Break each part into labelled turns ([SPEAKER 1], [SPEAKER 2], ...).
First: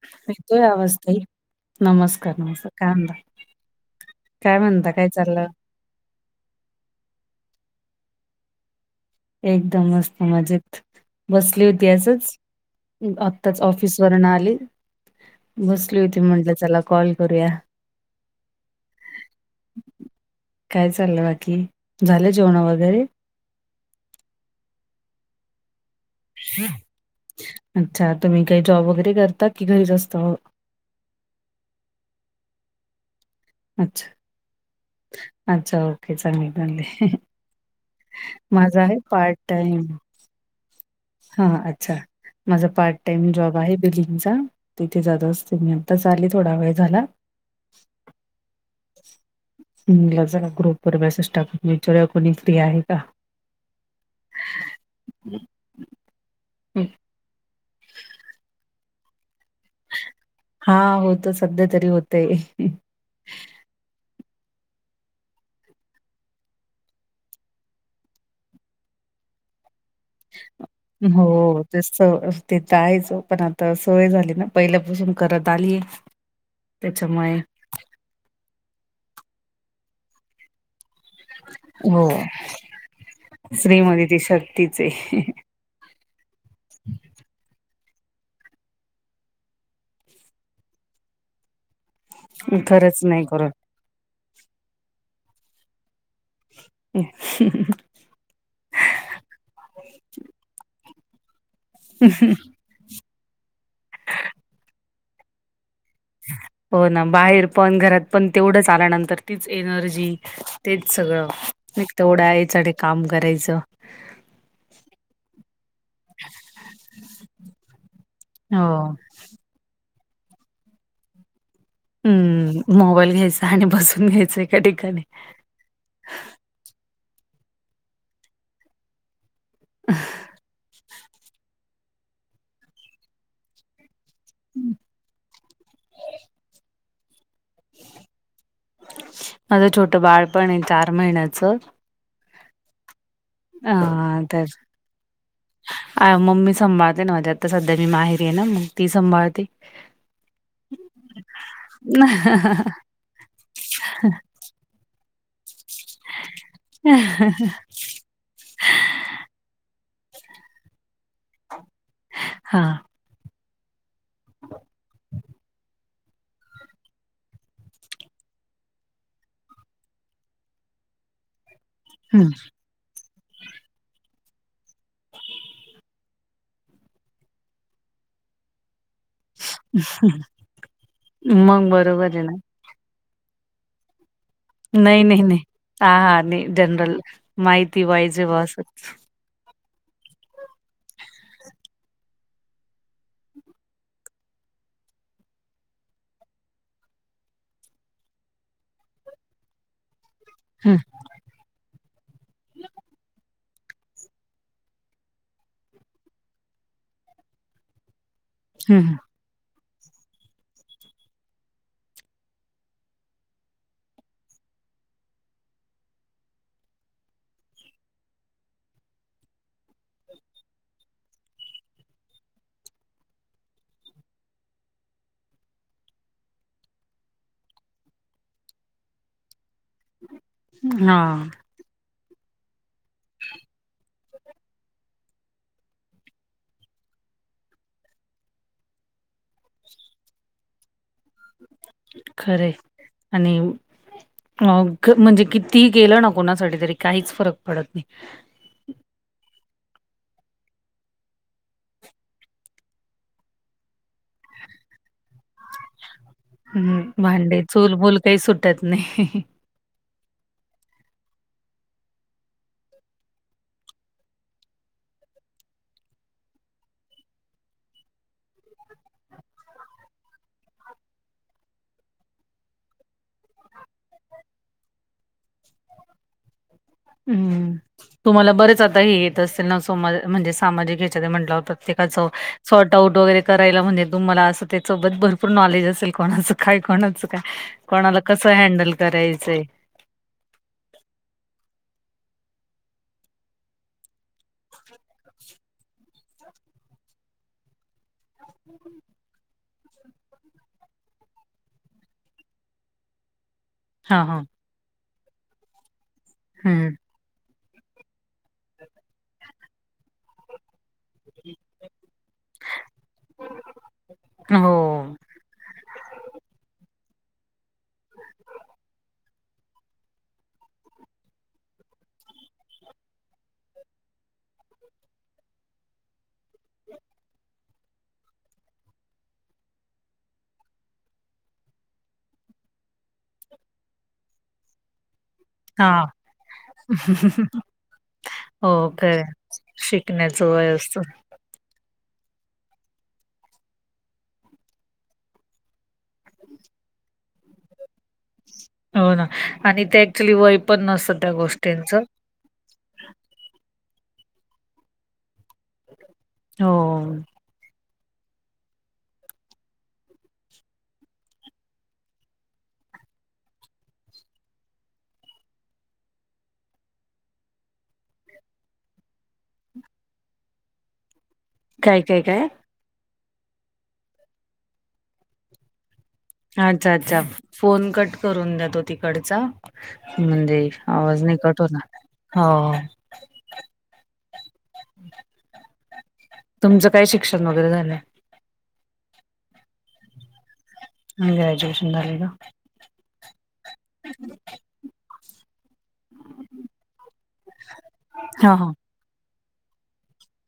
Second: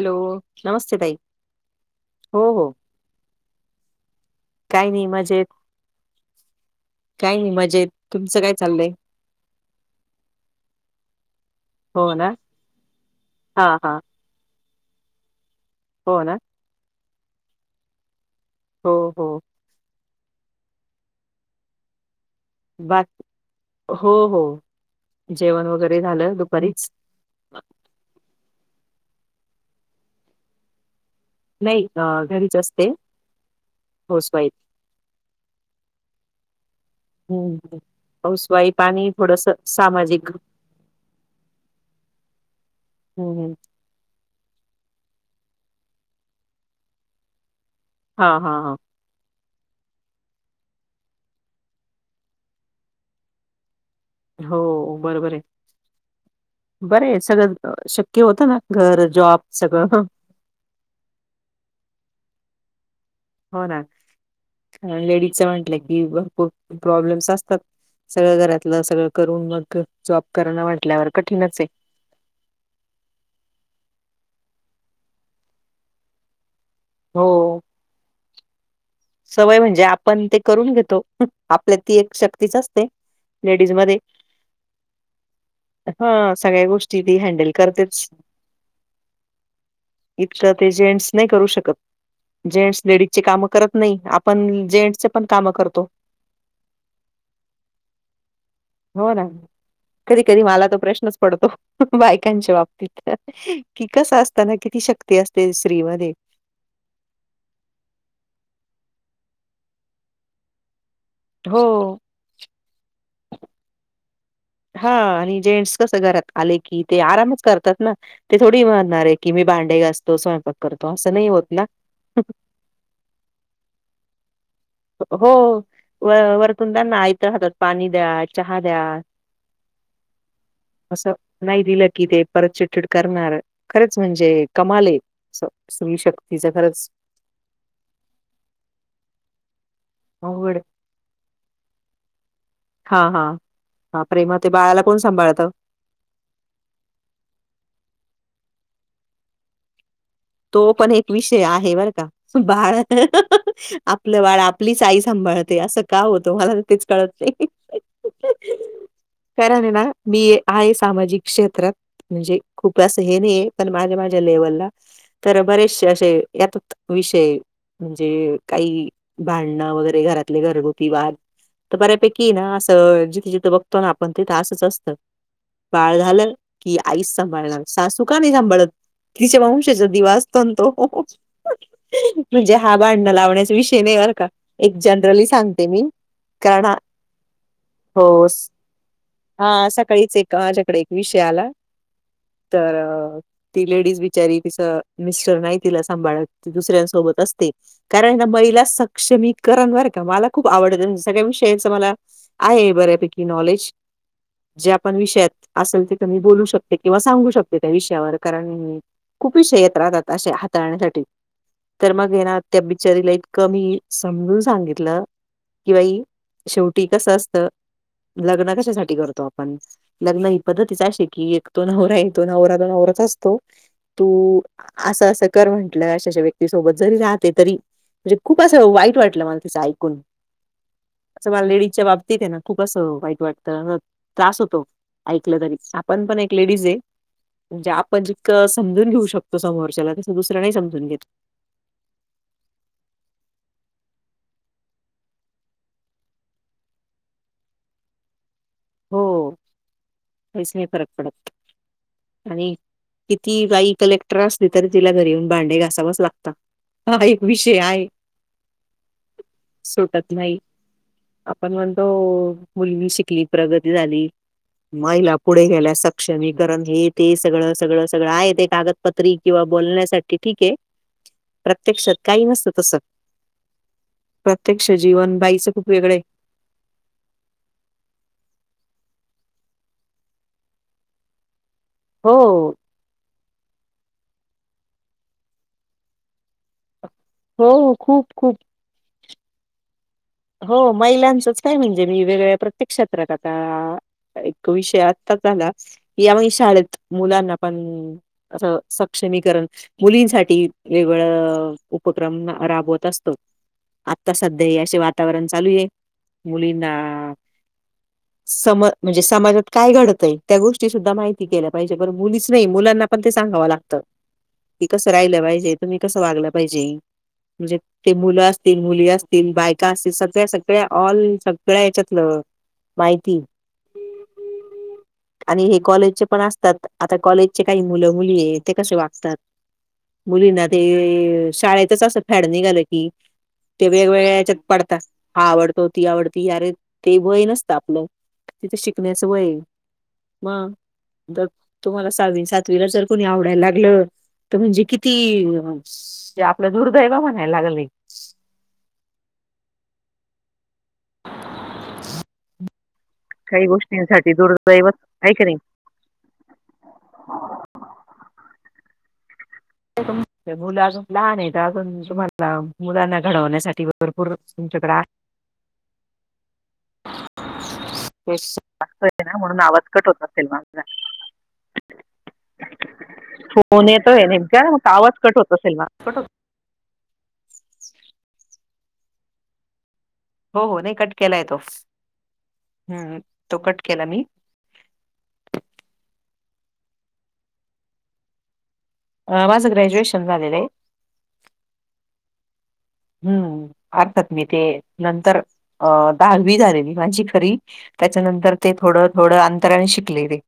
[SPEAKER 1] Hello
[SPEAKER 2] येतोय आवाज
[SPEAKER 1] नमस्ते
[SPEAKER 2] ताई नमस्कार,
[SPEAKER 1] हो हो
[SPEAKER 2] काय म्हणता? काय
[SPEAKER 1] काही
[SPEAKER 2] म्हणता,
[SPEAKER 1] नाही
[SPEAKER 2] काय चाललं?
[SPEAKER 1] काय नाही मजेत, तुमचं काय चाललंय?
[SPEAKER 2] एकदमच मजेत, बसली होती
[SPEAKER 1] हो ना
[SPEAKER 2] असच. आत्ताच
[SPEAKER 1] हा हा
[SPEAKER 2] ऑफिस वरन आली, बसली होती
[SPEAKER 1] हो ना
[SPEAKER 2] म्हटलं चला कॉल करूया.
[SPEAKER 1] हो हो
[SPEAKER 2] काय चाललं बाकी, झालं जेवणं
[SPEAKER 1] बा
[SPEAKER 2] वगैरे?
[SPEAKER 1] हो हो जेवण वगैरे झालं दुपारीच
[SPEAKER 2] अच्छा तुम्ही काही जॉब वगैरे करता, की घरीच असता मग?
[SPEAKER 1] नाही घरीच असते.
[SPEAKER 2] अच्छा
[SPEAKER 1] हाऊस वाईफ.
[SPEAKER 2] अच्छा ओके, चांगलं आहे चांगलं आहे.
[SPEAKER 1] हं हं हाऊस वाईफ आणि थोडस सामाजिक
[SPEAKER 2] हा अच्छा, माझा पार्ट टाइम
[SPEAKER 1] हम्म
[SPEAKER 2] जॉब आहे बिलिंगचा तिथे जात असते मी, आताच आली थोडा वेळ झाला.
[SPEAKER 1] हा हा हा
[SPEAKER 2] मग म्हणलं जरा ग्रुपवर मेसेज टाकुन विचारुया, कोणी फ्री आहे का.
[SPEAKER 1] हो बरोबर आहे बर आहे, सगळं शक्य होतं ना घर जॉब सगळं.
[SPEAKER 2] हा होत, सध्या तरी होतय.
[SPEAKER 1] हो ना लेडीजच म्हटलं की खूप प्रॉब्लेम्स असतात. सगळं घरातलं सगळं करून मग जॉब करणं म्हटल्यावर
[SPEAKER 2] हो
[SPEAKER 1] कठीणच आहे.
[SPEAKER 2] तेच स ते तर आहेच पण आता सवय झाली ना पहिल्यापासून करत आलीय. त्याच्यामुळे
[SPEAKER 1] हो सवय म्हणजे आपण ते करून घेतो आपल्यात ती
[SPEAKER 2] हो
[SPEAKER 1] एक शक्तीच असते, लेडीज मध्ये.
[SPEAKER 2] स्त्रीमध्ये ती शक्तीच आहे
[SPEAKER 1] हा सगळ्या गोष्टी ती हँडल करतेच. इतकं ते जेंट्स नाही करू शकत, जेंट्स
[SPEAKER 2] खरंच
[SPEAKER 1] लेडीज चे
[SPEAKER 2] नाही
[SPEAKER 1] काम
[SPEAKER 2] करून
[SPEAKER 1] करत नाही आपण जेंट्सचं पण काम करतो.
[SPEAKER 2] ह
[SPEAKER 1] हो ना, कधी कधी मला तर प्रश्नच पडतो बायकांच्या बाबतीत कि, कसं असताना किती शक्ती मध्ये
[SPEAKER 2] हो ना बाहेर पण घरात पण तेवढंच आल्यानंतर तीच एनर्जी तेच सगळं एक
[SPEAKER 1] हो.
[SPEAKER 2] तेवढं याच आणि काम करायचं.
[SPEAKER 1] हा आणि जेंट्स कस घरात आले की ते आरामच करतात ना, ते थोडी
[SPEAKER 2] हो.
[SPEAKER 1] म्हणार आहेत कि मी भांडे घासतो, स्वयंपाक करतो असं नाही होत ना.
[SPEAKER 2] हम्म मोबाईल घ्यायचा आणि बसून घ्यायचंय एक
[SPEAKER 1] हो व वरतून त्यांना आयतं हातात पाणी द्या, चहा द्या.
[SPEAKER 2] अ
[SPEAKER 1] असं नाही दिलं की, ते परत चिडचिड करणार खरंच म्हणजे कमाल आहे असं स्त्री शक्तीचा खरंच.
[SPEAKER 2] माझं छोटं बाळ पण आहे चार महिन्याचं.
[SPEAKER 1] हा हा हा प बाप रे मग
[SPEAKER 2] तर
[SPEAKER 1] ते बाळाला कोण सांभाळतं?
[SPEAKER 2] अ मम्मी सांभाळते ना माझ्या आता सध्या मी माहेरीय ना मग ती सांभाळते.
[SPEAKER 1] तो पण एक विषय आहे बर का बाळ आपलं बाळ आपलीच आई सांभाळ ते असं का होतं मला तर तेच कळत नाही. कारण हाय ना मी आहे सामाजिक क्षेत्रात म्हणजे
[SPEAKER 2] हां,
[SPEAKER 1] खूपच हे नाही पण माझ्या माझ्या लेवलला तर बरेचसे असे यातात विषय म्हणजे काही भांडणं वगैरे घरातले घरगुती वाद तर
[SPEAKER 2] हं.
[SPEAKER 1] बऱ्यापैकी ना असं जिथ जिथं बघतो ना आपण तिथं असंच असतं. बाळ झालं की आईच सांभाळणार, सासू का नाही सांभाळत तिचे वंशजत दिवा असतो ना तो
[SPEAKER 2] मग बरोबर आहे ना.
[SPEAKER 1] म्हणजे हा भांडण लावण्याचा विषय नाही बर का? एक
[SPEAKER 2] नाही नाही
[SPEAKER 1] जनरली
[SPEAKER 2] नाही
[SPEAKER 1] सांगते मी.
[SPEAKER 2] हा हा नाही
[SPEAKER 1] कारण हा
[SPEAKER 2] जनरल माहिती पाहिजे
[SPEAKER 1] हो.
[SPEAKER 2] बा
[SPEAKER 1] स
[SPEAKER 2] असं.
[SPEAKER 1] हा सकाळीच एक माझ्याकडे एक विषय आला. तर ती लेडीज बिचारी तिच मिस्टर नाही तिला सांभाळत ती दुसऱ्यांसोबत असते कारण ना महिला सक्षमीकरण बर का मला खूप
[SPEAKER 2] हं,
[SPEAKER 1] आवडत सगळ्या विषयाच मला आहे बऱ्यापैकी नॉलेज. जे आपण विषयात असेल तीथ मी बोलू शकते किंवा सांगू शकते त्या विषयावर. कारण
[SPEAKER 2] हं. हं.
[SPEAKER 1] खूप विषय येत राहतात असे हाताळण्यासाठी. तर मग हे ना त्या बिचारीला इतकं मी समजून सांगितलं कि बाई शेवटी कस असत लग्न कशासाठी करतो आपण? लग्न ही पद्धतच अशीय की एक तो नवराय, तो नवरा नवराच असतो तू असं असं कर म्हंटलं अशा अशा व्यक्तीसोबत जरी राहते तरी म्हणजे खूप असं वाईट वाटलं मला तिचं ऐकून
[SPEAKER 2] हां,
[SPEAKER 1] असं मला लेडीजच्या बाबतीेत आहे ना खूप असं वाईट वाटतं, त्रास होतो ऐकलं तरी, आपण पण एक लेडीजय. म्हणजे आपण जितक समजून घेऊ शकतो समोरच्याला तसं दुसर नाही समजून घेत.
[SPEAKER 2] खरय आणि अ म्हणजे कितीही केलं ना कोणासाठी तरी काहीच फरक पडत नाही.
[SPEAKER 1] हो काहीच नाही फरक पडत. आणि किती बाई कलेक्टर असली तरी तिला घरी येऊन भांडे घासावच लागत.
[SPEAKER 2] हम्म
[SPEAKER 1] हा एक
[SPEAKER 2] भांडे
[SPEAKER 1] विषय
[SPEAKER 2] चूल
[SPEAKER 1] आहे
[SPEAKER 2] मूल काय सुटत नाही.
[SPEAKER 1] सुटत नाही आपण म्हणतो मुलगी शिकली प्रगती झाली. महिला पुढे गेल्या सक्षमीकरण हे ते सगळं सगळं सगळं आहे ते कागद पत्री किंवा बोलण्यासाठी ठीकय प्रत्यक्षात काही नसतं तसं. प्रत्यक्ष जीवन बाईचं खूप वेगळय.
[SPEAKER 2] हम्म तुम्हाला बरेच आता हे येत असतील ना समा म्हणजे सामाजिक ह्याच्यात म्हटल्यावर
[SPEAKER 1] हो
[SPEAKER 2] तर? [unintelligible] डाऊट वगैरे करायला म्हणजे तुम्हाला असं त्यासोबत भरपूर नॉलेज असेल कोणाचं काय कोणाचं काय
[SPEAKER 1] हो
[SPEAKER 2] कोणाला
[SPEAKER 1] खूप
[SPEAKER 2] कसं
[SPEAKER 1] खूप
[SPEAKER 2] हँडल करायचंय.
[SPEAKER 1] हो महिलांचंच काय म्हणजे मी वेगळ्या प्रत्येक क्षेत्रात आता एक विषय आत्ताच झाला या [unintelligible] शाळेत मुलांना पण अस सक्षमीकरण मुलींसाठी वेगळं वेगळं उपक्रम राबवत असतो
[SPEAKER 2] हा
[SPEAKER 1] आता
[SPEAKER 2] हा
[SPEAKER 1] सध्या असे वातावरण चालू आहे
[SPEAKER 2] हम्म
[SPEAKER 1] मुलींना सम म्हणजे समाजात काय घडतंय त्या गोष्टी सुद्धा माहिती केल्या. पाहिजे बरं मुलीच नाही मुलांना पण ते सांगावं लागतं. की कसं
[SPEAKER 2] हो.
[SPEAKER 1] राहिलं पाहिजे तुम्ही कसं वागलं पाहिजे. म्हणजे ते मुलं असतील मुली असतील बायका सगळ्या सगळ्या ऑल सगळ्या ह्याच्यातलं माहिती हम् हम आणि हे कॉलेजचे पण असतात आता कॉलेजचे काही मुलं मुली ते कसे वागतात. मुलींना ते शाळेतच असं फॅड निघालं की ते वेगवेगळ्या पडतात हा आवडतो ती आवडती आरे ते वय नसतं आपलं
[SPEAKER 2] हो
[SPEAKER 1] तिथं
[SPEAKER 2] खरंय
[SPEAKER 1] शिकण्याचं वय
[SPEAKER 2] शिकण्याचं
[SPEAKER 1] म
[SPEAKER 2] वय असतं
[SPEAKER 1] तर तुम्हाला सहावी, सातवीला जर कोणी आवडायला लागलं तर म्हणजे किती ते आपलं दुर्दैव म्हणाया लागल हे
[SPEAKER 2] हो ना आणि ते ऍक्च्युली वय पण नसतं त्या गोष्टींच
[SPEAKER 1] काही गोष्टींसाठी दुर्दैवच आहे की नाही
[SPEAKER 2] हो.
[SPEAKER 1] मुलं अजून लहान आहेत. अजून तुम्हाला मुलांना घडवण्यासाठी भरपूर तुमच्याकडे आहे. [unintelligible] तेच आहे ना म्हणून आवाज कट होत असेल मागचा
[SPEAKER 2] काय काय काय
[SPEAKER 1] फोन येतोय नेमका मग आवाज कट होत असेल मागचा
[SPEAKER 2] अच्छा, अच्छा फोन कट करून द्या तो तिकडचा
[SPEAKER 1] हो
[SPEAKER 2] म्हणजे
[SPEAKER 1] हो
[SPEAKER 2] आवाज नाही
[SPEAKER 1] केलाय तो
[SPEAKER 2] कट होणार हो
[SPEAKER 1] हम्म तो कट केला मी
[SPEAKER 2] तुमचं काय शिक्षण वगैरे झालंय.
[SPEAKER 1] माझं ग्रॅज्युएशन झालेलं आहे.
[SPEAKER 2] ग्रॅज्युएशन झालाय का?
[SPEAKER 1] हम्म अर्थात मी ते नंतर अ दहावी झालेली माझी खरी
[SPEAKER 2] हा
[SPEAKER 1] त्याच्यानंतर
[SPEAKER 2] हा.
[SPEAKER 1] ते थोडं थोडं अंतराने शिकलेली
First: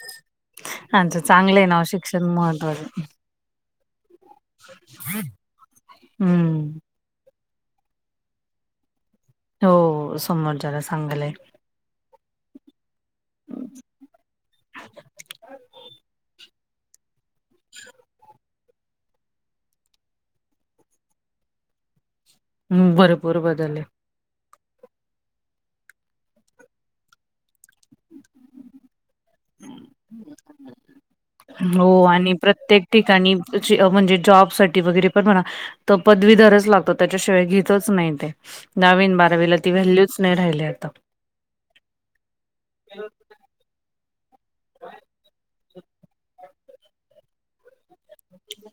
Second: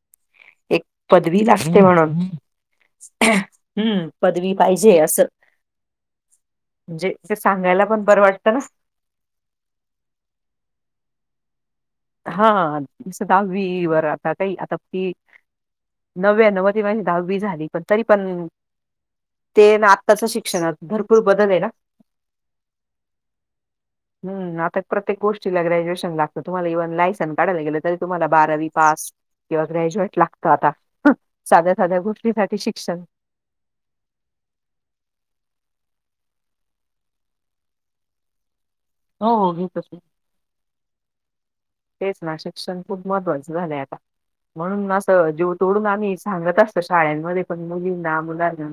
[SPEAKER 1] एक
[SPEAKER 2] अच्छा
[SPEAKER 1] पदवी
[SPEAKER 2] चांगलं आहे
[SPEAKER 1] लागते
[SPEAKER 2] ना
[SPEAKER 1] म्हणून.
[SPEAKER 2] शिक्षण महत्त्वाचं
[SPEAKER 1] हम्म पदवी पाहिजे असं
[SPEAKER 2] हम्म.
[SPEAKER 1] म्हणजे ते सांगायला पण बरं वाटतं ना?
[SPEAKER 2] हो समोरच्याला सांगायलाही
[SPEAKER 1] हां हां तसं दहावी वर आता काही आता फी नव्यानव वर माझी दहावी झाली पण तरी पण ते अन आत्ताचं शिक्षणात भरपूर बदल आहे ना
[SPEAKER 2] हम्म भरपूर बदल आहे.
[SPEAKER 1] हम्म आता प्रत्येक गोष्टीला ग्रॅज्युएशन लागतं तुम्हाला इकडंन लायसन काढायला गेल तरी तुम्हाला बारावी पास किंवा ग्रॅज्युएट लागतं आता साध्या साध्या
[SPEAKER 2] हो आणि
[SPEAKER 1] गोष्टींसाठी
[SPEAKER 2] प्रत्येक
[SPEAKER 1] शिक्षण
[SPEAKER 2] ठिकाणी म्हणजे जॉब साठी वगैरे पण म्हणा तर पदवीधरच लागतो त्याच्याशिवाय घेतचं नाही ते दहावी अन
[SPEAKER 1] हो,
[SPEAKER 2] बारावीला
[SPEAKER 1] हो.
[SPEAKER 2] बारावीला ती
[SPEAKER 1] घेतच ना.
[SPEAKER 2] व्हॅल्यूच नाही राहिली आता
[SPEAKER 1] तेच ना शिक्षण खूप महत्त्वाचं झालय आता म्हणून असं जीव तोडून आम्ही सांगत असत शाळांमध्ये पण मुलींना मुलांना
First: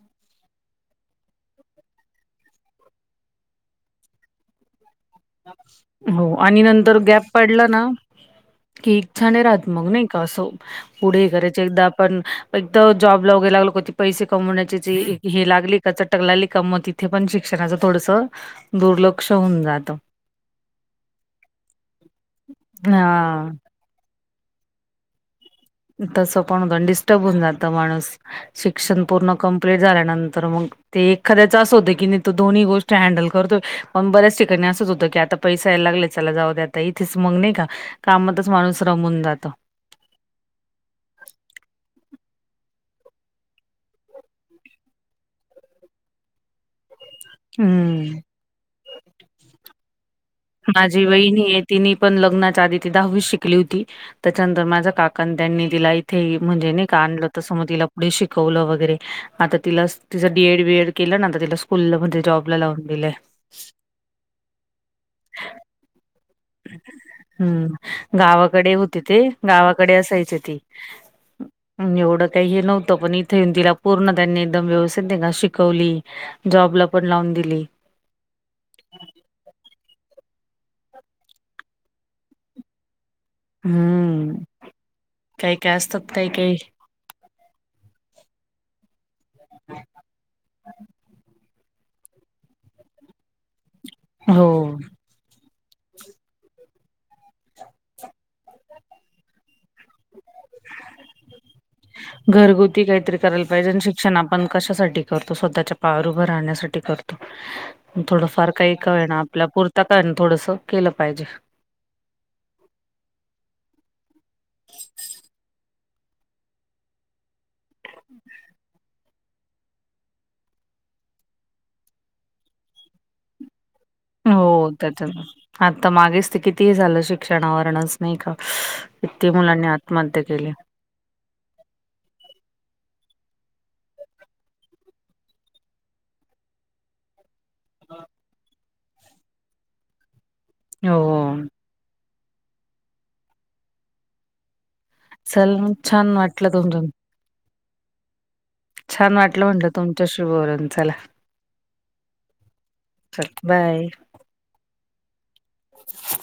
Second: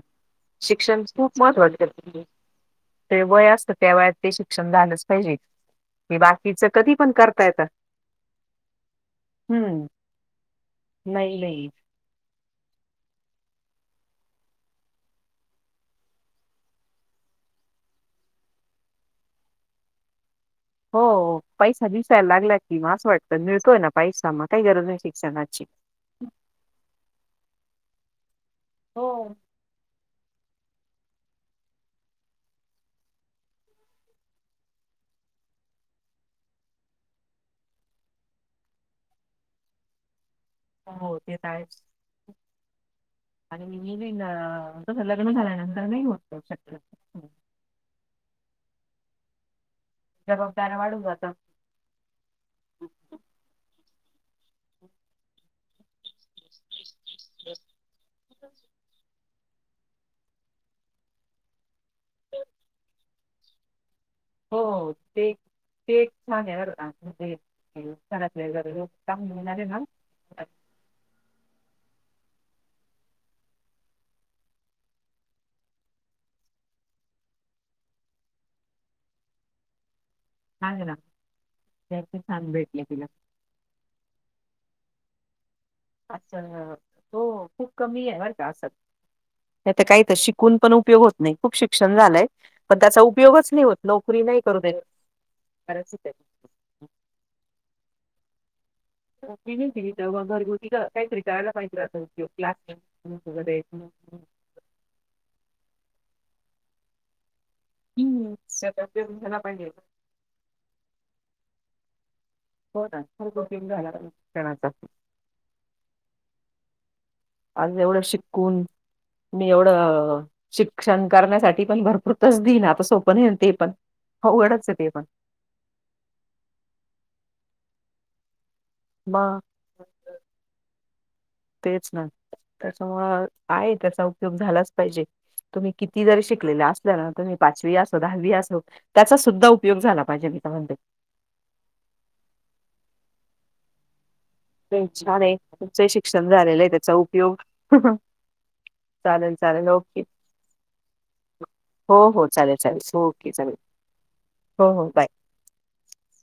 [SPEAKER 1] शिक्षण खूप महत्वाच आहे ते वय असत त्या वयात ते शिक्षण झालंच पायजे ते
[SPEAKER 2] हो आणि
[SPEAKER 1] बाकीच कधी
[SPEAKER 2] नंतर
[SPEAKER 1] पण
[SPEAKER 2] गॅप
[SPEAKER 1] करता येतं.
[SPEAKER 2] पडला ना की इच्छा नई राहत
[SPEAKER 1] हम्म
[SPEAKER 2] मग नई का असं पुढे
[SPEAKER 1] नाही
[SPEAKER 2] करायच
[SPEAKER 1] नाही.
[SPEAKER 2] एकदा पण एकदा जॉबला वगैरे लागल का ते पैसे कमवण्याची जी हे लागली का चटक लागली का म ती तिथे पण शिक्षणाचं थोडस दुर्लक्ष होऊन जातं.
[SPEAKER 1] हो पैसा दिसायल लागला कि म असं वाटतं
[SPEAKER 2] हा
[SPEAKER 1] मिळतोय ना पैसा म काई गरज नई शिक्षणाची
[SPEAKER 2] तसं पण होतं न डिस्टर्ब होऊन जातं माणूस, शिक्षण
[SPEAKER 1] हो
[SPEAKER 2] पूर्ण कंप्लीट झाल्यानंतर मंग ते एखादयाच असं होतं की नी तो दोन्ही गोष्ट हँडल करतोय पण बऱ्याच ठिकाणी असंच होतं की आता पैसा यायला लागले चला जाऊ द्या आता इथेच मंग नई का कामातच माणूस रमून जातो.
[SPEAKER 1] हो ते त आहेच. आणि मुलींना तसं लग्न झाल्यानंतर नई होत शक्य
[SPEAKER 2] हम्म
[SPEAKER 1] जबाबदाऱ्या वाढून
[SPEAKER 2] माझी
[SPEAKER 1] जातात.
[SPEAKER 2] वहिणीये तिनी पण लग्नाच्या आधी ती दहावीच शिकली होती त्याच्यानंतर माझा काकानं त्यांनी तीला ई थे म्हणजे नी का आणलं तसं म तिला पुढे शिकवलं वगैरे आता तिलास् तिचं डी. एड, बी. एड केलं ना आता तिला स्कूलला मधे जॉबला लावून दिलंय.
[SPEAKER 1] हो ते ते एक छाने बरं का
[SPEAKER 2] हम्म
[SPEAKER 1] म्हणजे
[SPEAKER 2] गावाकडे
[SPEAKER 1] [unintelligible]
[SPEAKER 2] असायचं ते
[SPEAKER 1] [unintelligible]
[SPEAKER 2] अन् एवढं काई हे नव्हतं पण इथे येऊन तिला पूर्ण त्यांनी एकदम व्यवस्थित नई का शिकवली. जॉबला पण लावून दिली.
[SPEAKER 1] हांग ना त्यांचे छान भेटले तिला.
[SPEAKER 2] हम्म. काय काय असतात काही काही
[SPEAKER 1] अच्छा तो खूप कमीये बर का असत नाईतर काई त शिकून पण उपयोग होत नई खूप शिक्षण झालंय पण त्याचा उपयोगच नई होत. नोकरी नाई करू देत.
[SPEAKER 2] हो.
[SPEAKER 1] बराच ठीकानी् नोकरी नई केली. तेव्हा घरगुती ग काईतरी कारायला पायजे असं उद्योग प्लास्टिक
[SPEAKER 2] घरगुती
[SPEAKER 1] उग
[SPEAKER 2] काहीतरी
[SPEAKER 1] क्लास
[SPEAKER 2] करायला
[SPEAKER 1] वगैरे
[SPEAKER 2] पाहिजे आणि शिक्षण आपण कशासाठी करतो स्वतःच्या पायावर उभं राहण्यासाठी करतो. थोडंफार काई
[SPEAKER 1] त्याचा
[SPEAKER 2] का होयना
[SPEAKER 1] उपयोग झाला
[SPEAKER 2] आपला
[SPEAKER 1] पाहिजे
[SPEAKER 2] पुरता का होयना थोडस केलं पायजे.
[SPEAKER 1] हो ना [unintelligible] शिक्षणाचा आज एवढं शिकून मी एवढं शिक्षण करण्यासाठी पण भरपूर तसदियना आता सोपं नई न ते पण अवघडच
[SPEAKER 2] हो
[SPEAKER 1] आहे ते पण
[SPEAKER 2] त्याच्यान आता मागेच ते कितीही झालं शिक्षणावरणच नई का किती
[SPEAKER 1] मग
[SPEAKER 2] मुलांनी आत्महत्या केल्या.
[SPEAKER 1] तेच ना त्याच्यामुळं आहे त्याचा उपयोग झालांच पायजे तुम्ही किती जरी शिकलेल्या अस -ल्यानं तुम्ही पाचवी असो दहावी असो त्याचा सुध्दा उपयोग झाला पायजे मी त म्हणते
[SPEAKER 2] हो
[SPEAKER 1] छाने
[SPEAKER 2] चल मग
[SPEAKER 1] तुमचंई
[SPEAKER 2] छान
[SPEAKER 1] शिक्षण
[SPEAKER 2] वाटलं
[SPEAKER 1] झालेलंय
[SPEAKER 2] तुमच
[SPEAKER 1] त्याचा उपयोग
[SPEAKER 2] छान
[SPEAKER 1] चालेल
[SPEAKER 2] वाटलं म्हणलं
[SPEAKER 1] चालेल ओके.
[SPEAKER 2] तुमच्याशी बोलून चला
[SPEAKER 1] हो हो चालेल चालेल
[SPEAKER 2] चल
[SPEAKER 1] ओके चालेल
[SPEAKER 2] बाय.
[SPEAKER 1] हो हो बाय.
[SPEAKER 2] ह [inaudible]